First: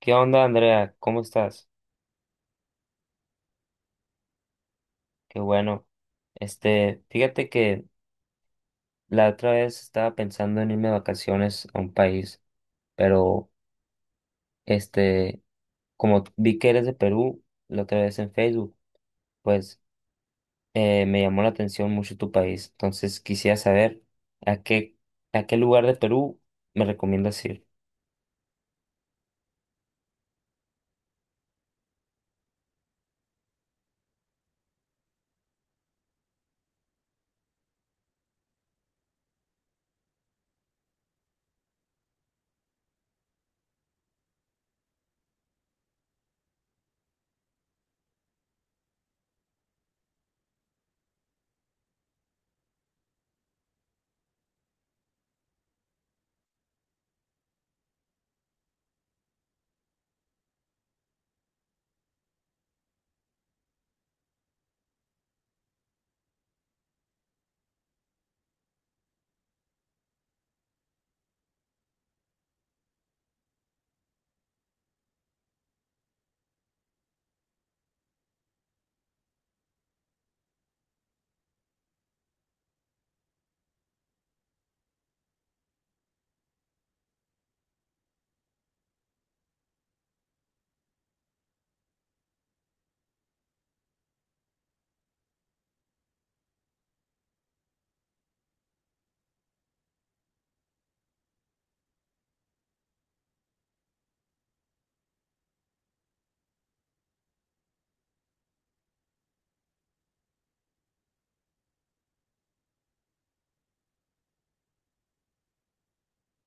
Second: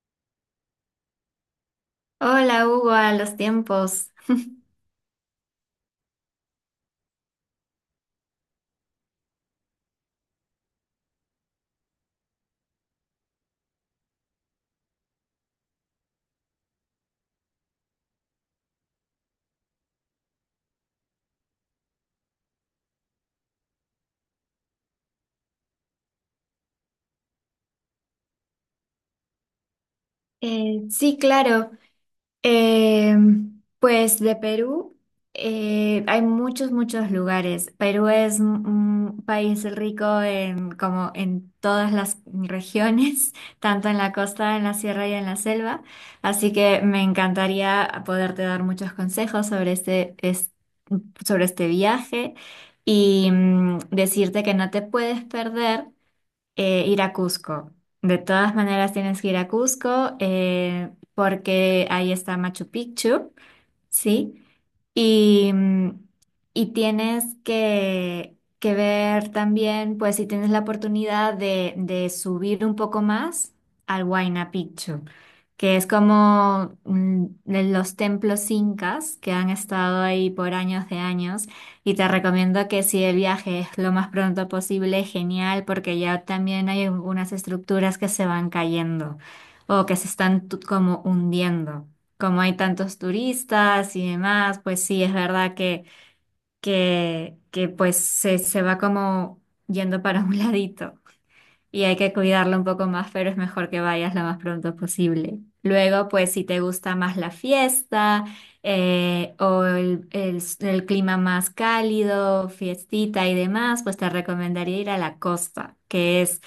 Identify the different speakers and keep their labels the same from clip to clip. Speaker 1: ¿Qué onda, Andrea? ¿Cómo estás?
Speaker 2: Hola Hugo, a los tiempos.
Speaker 1: Qué bueno. Fíjate que la otra vez estaba pensando en irme de vacaciones a un país, pero este, como vi que eres de Perú la otra vez en Facebook, pues me llamó la atención mucho tu país. Entonces quisiera saber a qué, a qué lugar de Perú me recomiendas ir.
Speaker 2: Sí, claro. Eh, pues de Perú hay muchos lugares. Perú es un país rico en, como en todas las regiones, tanto en la costa, en la sierra y en la selva. Así que me encantaría poderte dar muchos consejos sobre sobre este viaje y decirte que no te puedes perder. Ir a Cusco. De todas maneras tienes que ir a Cusco porque ahí está Machu Picchu. ¿Sí? Y, mm, y tienes que ver también, pues si tienes la oportunidad de subir un poco más al Huayna Picchu, que es como de los templos incas que han estado ahí por años de años. Y te recomiendo que si el viaje es lo más pronto posible, genial, porque ya también hay algunas estructuras que se van cayendo o que se están como hundiendo, como hay tantos turistas y demás, pues sí, es verdad que pues se va como yendo para un ladito y hay que cuidarlo un poco más, pero es mejor que vayas lo más pronto posible. Luego, pues si te gusta más la fiesta o el clima más cálido, fiestita y demás, pues te recomendaría ir a la costa, que es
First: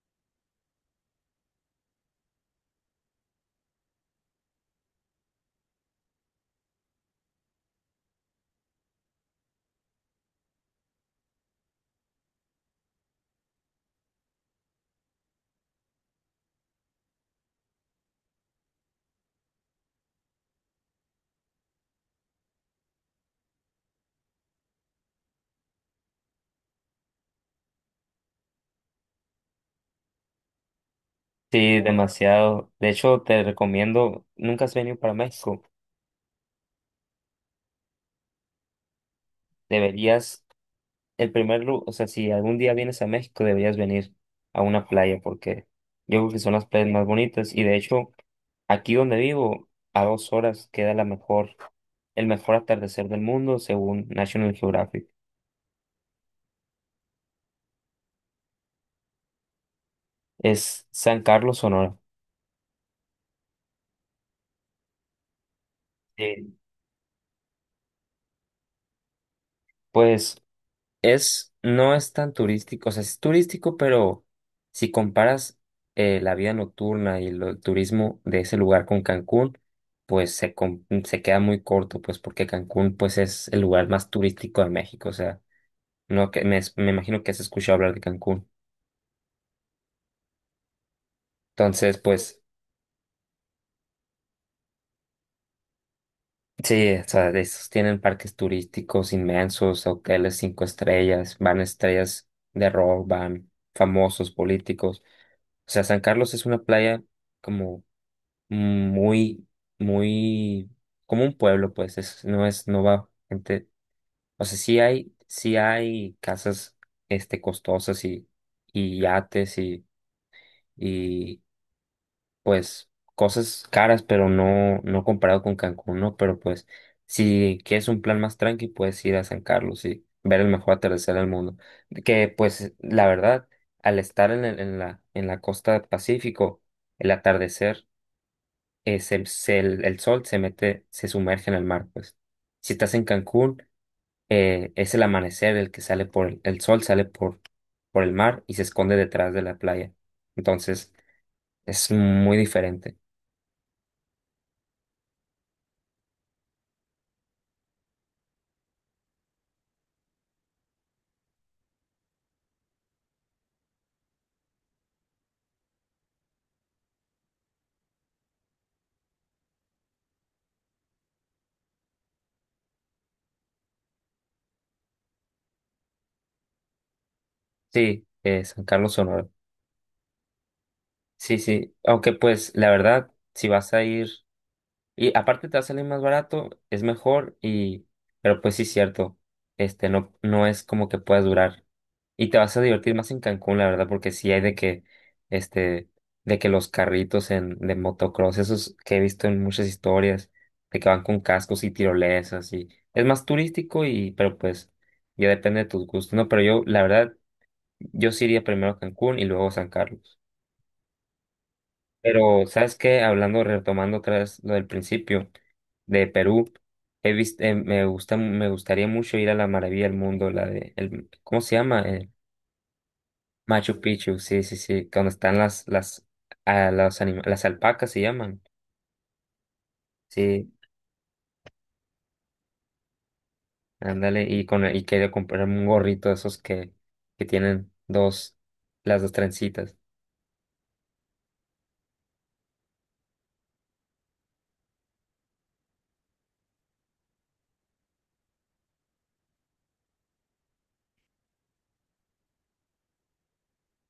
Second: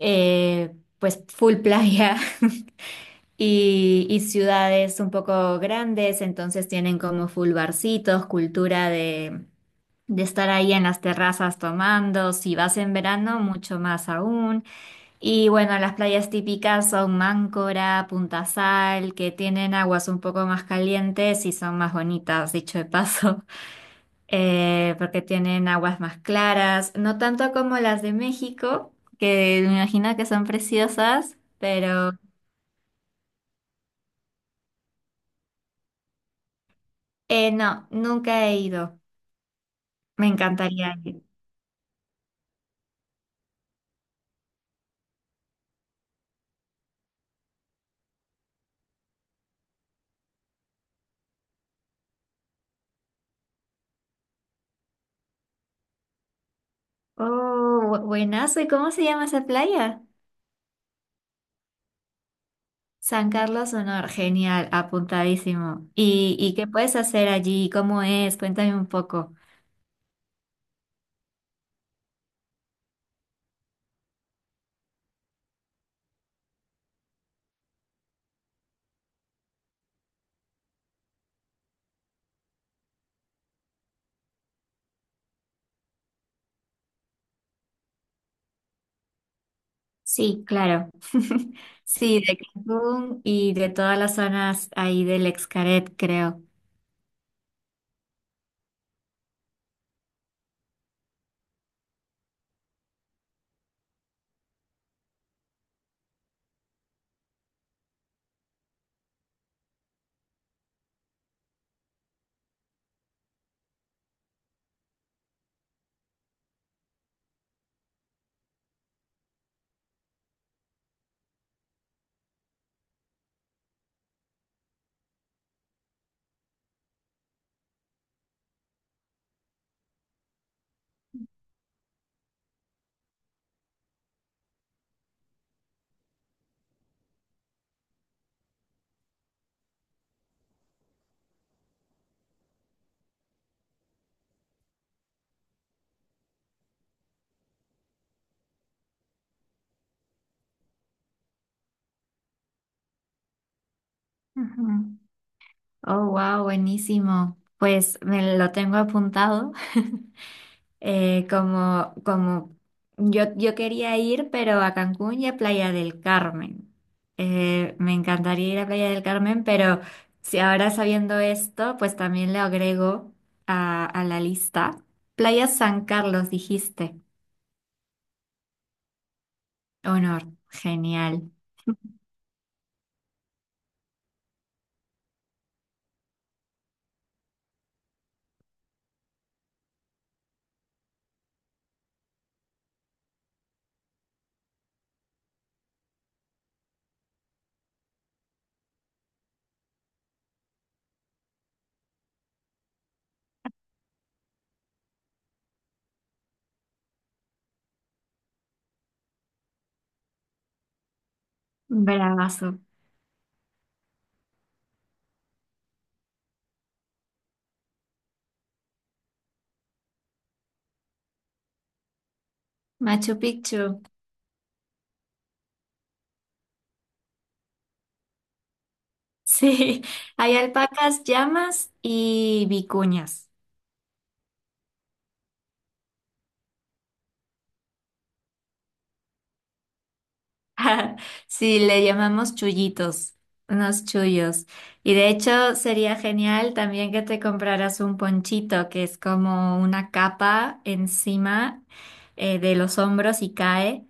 Speaker 2: pues full playa y ciudades un poco grandes, entonces tienen como full barcitos, cultura de estar ahí en las terrazas tomando, si vas en verano, mucho más aún. Y bueno, las playas típicas son Máncora, Punta Sal, que tienen aguas un poco más calientes y son más bonitas, dicho de paso. Porque tienen aguas más claras, no tanto como las de México, que me imagino que son preciosas,
Speaker 1: Sí,
Speaker 2: pero...
Speaker 1: demasiado. De hecho, te recomiendo, nunca has venido para México,
Speaker 2: No, nunca he ido. Me
Speaker 1: deberías.
Speaker 2: encantaría ir.
Speaker 1: El primer lugar, o sea, si algún día vienes a México, deberías venir a una playa porque yo creo que son las playas más bonitas y, de hecho, aquí donde vivo, a 2 horas queda la mejor, el mejor atardecer del mundo según National Geographic.
Speaker 2: Oh, buenazo. ¿Y cómo se llama esa playa?
Speaker 1: Es San Carlos, Sonora.
Speaker 2: San Carlos Sonor. Genial, apuntadísimo. Y
Speaker 1: Sí,
Speaker 2: qué puedes hacer allí? ¿Cómo es? Cuéntame un poco.
Speaker 1: pues es, no es tan turístico, o sea, es turístico, pero si comparas la vida nocturna y el turismo de ese lugar con Cancún, pues se queda muy corto, pues porque Cancún pues es el lugar más turístico de México, o sea, no que me, me imagino que has escuchado hablar de Cancún.
Speaker 2: Sí, claro.
Speaker 1: Entonces,
Speaker 2: Sí, de
Speaker 1: pues
Speaker 2: Cancún y de todas las zonas ahí del Excaret, creo.
Speaker 1: sí, o sea, de esos tienen parques turísticos inmensos, hoteles cinco estrellas, van estrellas de rock, van famosos políticos. O sea, San Carlos es una playa como muy, muy como un pueblo, pues es, no va gente, o sea, sí hay casas, costosas y, yates y pues cosas caras, pero no, no comparado con Cancún, ¿no? Pero pues si quieres un plan más tranqui, puedes ir a San Carlos y ver el mejor atardecer del mundo. Que pues la verdad, al estar en, en la costa del Pacífico, el atardecer el sol se mete, se sumerge en el mar, pues. Si estás en Cancún, es el amanecer el que sale por el sol, sale por el mar y se esconde detrás de la playa. Entonces, es muy diferente.
Speaker 2: Ujú. Oh, wow, buenísimo. Pues me lo tengo apuntado. Como yo quería ir, pero a Cancún y a Playa del Carmen. Me encantaría ir a Playa del Carmen, pero si ahora sabiendo esto, pues también le agrego a la lista. Playa San Carlos, dijiste.
Speaker 1: Sí, San Carlos, Sonora.
Speaker 2: Honor, genial.
Speaker 1: Sí, sí, aunque pues la verdad, si vas a ir. Y aparte te va a salir más barato, es mejor y... Pero pues sí, cierto, no, no es como que puedas durar. Y te vas a divertir más en Cancún, la verdad, porque sí hay de que, este, de que los carritos en, de motocross, esos que he visto en muchas historias, de que van con cascos y tirolesas y es más turístico y, pero pues ya depende de tus gustos, ¿no? Pero yo, la verdad, yo sí iría primero a Cancún y luego a San Carlos. Pero,
Speaker 2: Bravazo.
Speaker 1: ¿sabes qué? Hablando, retomando otra vez lo del principio de Perú, he visto, me gusta, me gustaría mucho ir a la maravilla del mundo, la de, el, ¿cómo se llama? El
Speaker 2: Machu Picchu.
Speaker 1: Machu Picchu, sí, sí, sí, cuando están las, a los anima- las alpacas se llaman,
Speaker 2: Sí, hay
Speaker 1: sí,
Speaker 2: alpacas, llamas y vicuñas.
Speaker 1: ándale, y con, y quería comprar un gorrito de esos que tienen dos, las dos trencitas.
Speaker 2: Sí, le llamamos chullitos, unos chullos. Y de hecho sería genial también que te compraras un ponchito, que es como una capa encima de los hombros y cae.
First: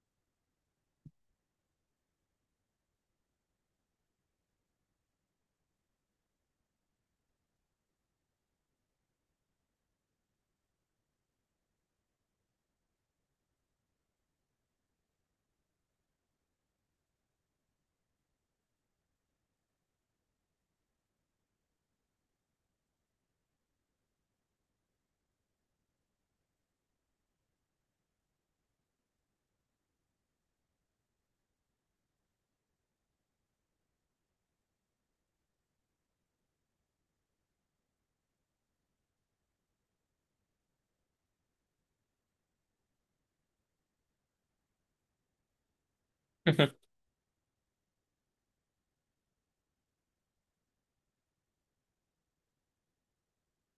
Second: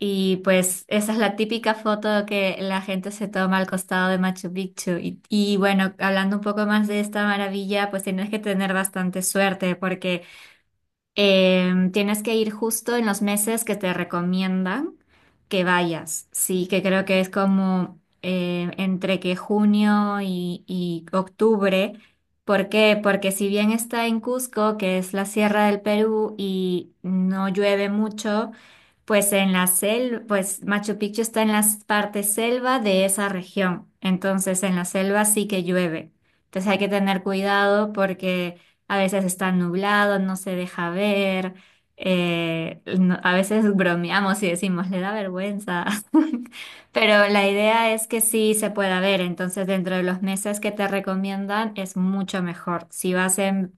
Speaker 2: Y pues esa es la típica foto que la gente se toma al costado de Machu Picchu. Y bueno, hablando un poco más de esta maravilla, pues tienes que tener bastante suerte porque... Tienes que ir justo en los meses que te recomiendan que vayas. Sí, que creo que es como entre que junio y octubre. ¿Por qué? Porque si bien está en Cusco, que es la sierra del Perú, y no llueve mucho, pues en la selva, pues Machu Picchu está en la parte selva de esa región. Entonces en la selva sí que llueve. Entonces hay que tener cuidado porque a veces está nublado, no se deja ver. A veces bromeamos y decimos, le da vergüenza.
Speaker 1: Ujú.
Speaker 2: Pero la idea es que sí se pueda ver. Entonces dentro de los meses que te recomiendan es mucho mejor. Si vas en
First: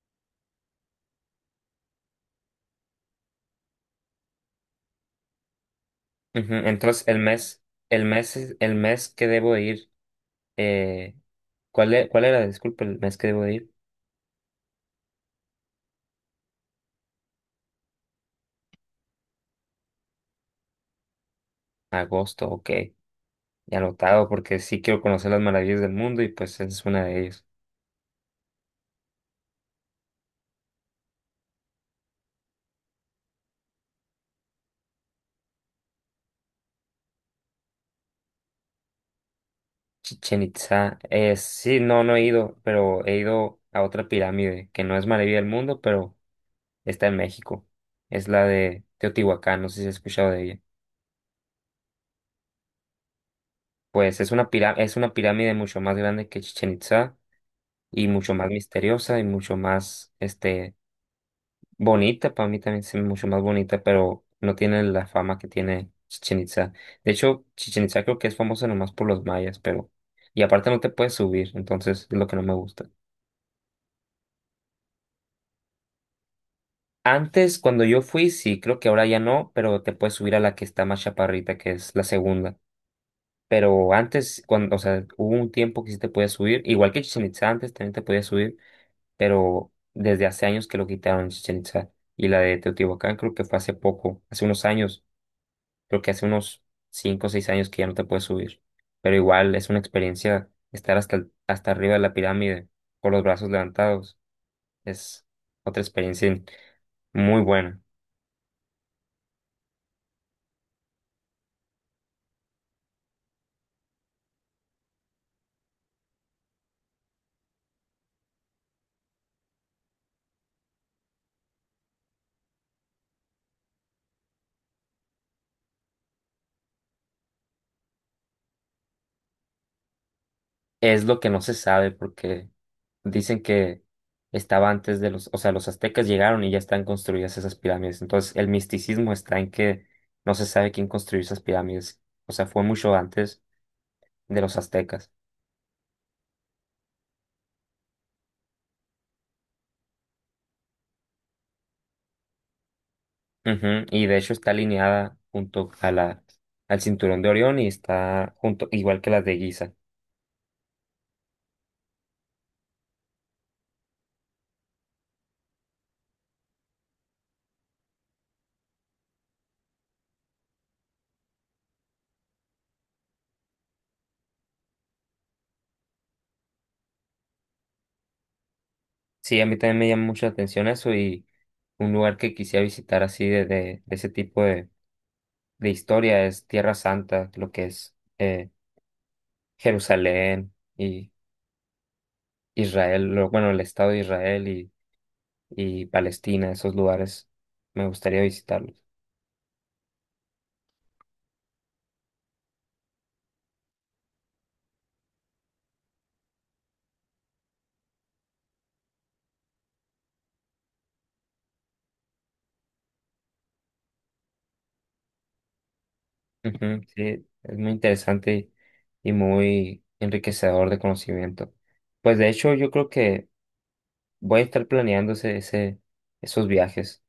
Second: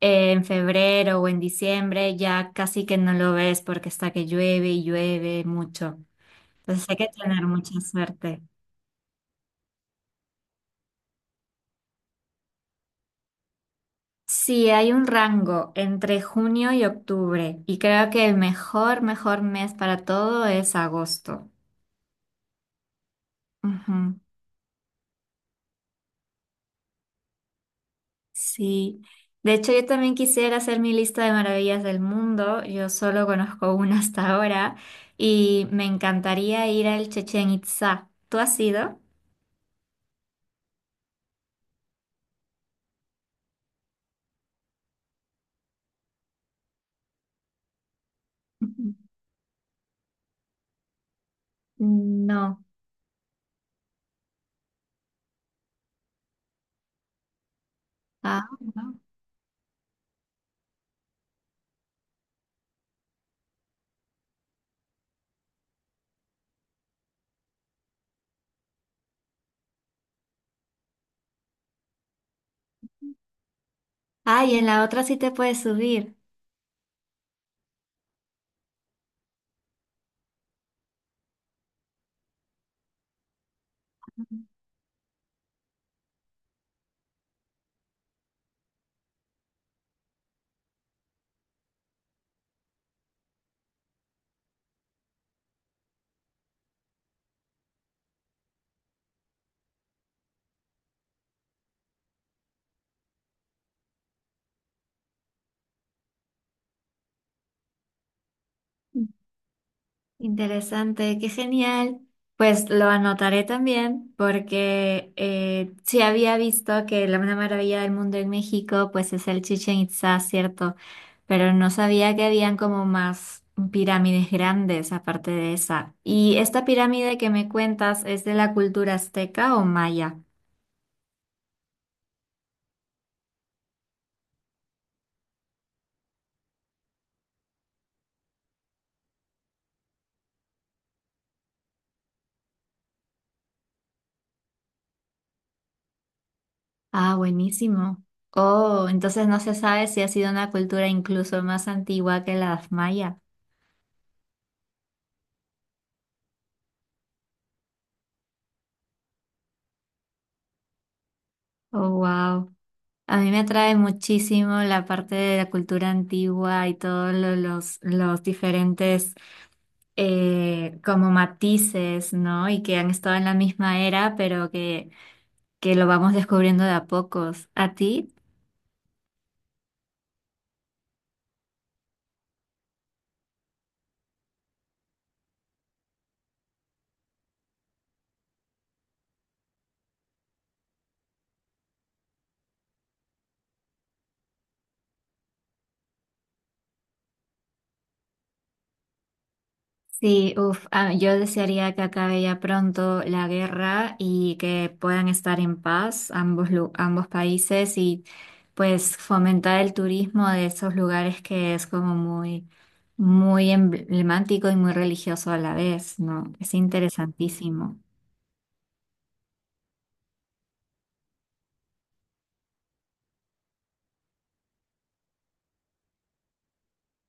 Speaker 2: en febrero o en diciembre ya casi que no lo ves porque está que llueve y llueve mucho.
Speaker 1: Ujú.
Speaker 2: Entonces hay
Speaker 1: Entonces,
Speaker 2: que
Speaker 1: el
Speaker 2: tener
Speaker 1: mes,
Speaker 2: mucha
Speaker 1: el mes,
Speaker 2: suerte.
Speaker 1: es- el mes que debo de ir. eh, ¿Cuál era? Disculpe, el mes que debo de ir.
Speaker 2: Sí, hay un rango entre junio y octubre y creo que el mejor mes para todo es agosto.
Speaker 1: Agosto, ok. Ya
Speaker 2: Ujú,
Speaker 1: anotado porque sí quiero conocer las maravillas del mundo y pues esa es una de ellas.
Speaker 2: sí. De hecho, yo también quisiera hacer mi lista de maravillas del mundo. Yo solo conozco una hasta ahora y me encantaría ir al Chechen Itzá. ¿Tú has ido?
Speaker 1: Chichen Itza. Sí, no, no he ido, pero he ido a otra pirámide que no es maravilla del mundo, pero está en México. Es la de
Speaker 2: Ujú.
Speaker 1: Teotihuacán, no sé si has escuchado de ella.
Speaker 2: No.
Speaker 1: Pues es una pirámide mucho más grande que Chichen Itza y mucho más
Speaker 2: Ah, wow.
Speaker 1: misteriosa y mucho más, bonita, para mí también es mucho más bonita, pero no tiene la fama que tiene Chichen Itza. De hecho, Chichen Itza creo que es famosa nomás por los mayas, pero... Y aparte no te puedes subir, entonces es lo que no me gusta.
Speaker 2: Ah, y en la otra sí te puedes subir.
Speaker 1: Antes, cuando yo fui, sí, creo que ahora ya no, pero te puedes subir a la que está más chaparrita, que es la segunda. Pero antes, cuando, o sea, hubo un tiempo que sí te podías subir, igual que Chichen Itza antes también te podías subir, pero desde hace años que lo quitaron Chichen Itza. Y la de Teotihuacán creo que fue hace poco, hace unos años. Creo que hace unos 5 o 6 años que ya no te puedes subir. Pero igual es una experiencia estar hasta, hasta arriba de la pirámide con los brazos levantados. Es otra experiencia muy buena.
Speaker 2: Mm. Interesante, qué genial. Pues lo anotaré también porque sí había visto que la una maravilla del mundo en México pues es el Chichen Itzá, ¿cierto? Pero no sabía que habían como más pirámides grandes aparte de esa. ¿Y esta pirámide que me cuentas es de la cultura azteca o maya?
Speaker 1: Es lo que no se sabe porque dicen que estaba antes de los, o sea, los aztecas llegaron y ya están construidas esas pirámides. Entonces el misticismo está en que no se sabe quién construyó esas pirámides. O sea, fue mucho antes de los aztecas.
Speaker 2: Ah, buenísimo. Oh, entonces no se sabe si ha sido una cultura incluso más antigua que la maya.
Speaker 1: Ujú. Y de hecho está alineada junto a la, al cinturón de Orión y está junto, igual que las de Giza.
Speaker 2: Oh, wow. A mí me atrae muchísimo la parte de la cultura antigua y todos los diferentes como matices, ¿no? Y que han estado en la misma era, pero que lo vamos descubriendo de a pocos. ¿A ti?
Speaker 1: Sí, a mí también me llama mucho la atención eso y un lugar que quisiera visitar así de ese tipo de historia es Tierra Santa, lo que es Jerusalén y Israel, bueno, el Estado de Israel y Palestina, esos lugares me gustaría visitarlos.
Speaker 2: Sí, uff, yo desearía que acabe ya pronto la guerra y que puedan estar en paz ambos, ambos países y pues fomentar el turismo de esos lugares que es como muy, muy emblemático y muy religioso a la vez, ¿no? Es
Speaker 1: Ujú. Sí, es muy
Speaker 2: interesantísimo.
Speaker 1: interesante y muy enriquecedor de conocimiento. Pues de hecho, yo creo que voy a estar planeando esos viajes.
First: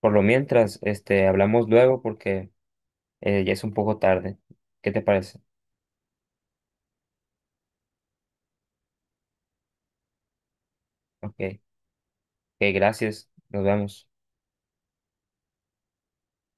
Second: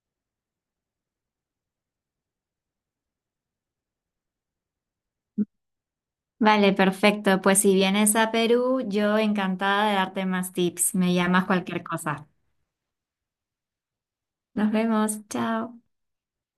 Speaker 1: Por lo mientras, hablamos luego porque ya es un poco tarde. ¿Qué te parece?
Speaker 2: Vale, perfecto. Pues si vienes a Perú, yo encantada de darte más tips. Me llamas
Speaker 1: Ok,
Speaker 2: cualquier cosa.
Speaker 1: ok, gracias. Nos vemos.
Speaker 2: Nos vemos. Chao.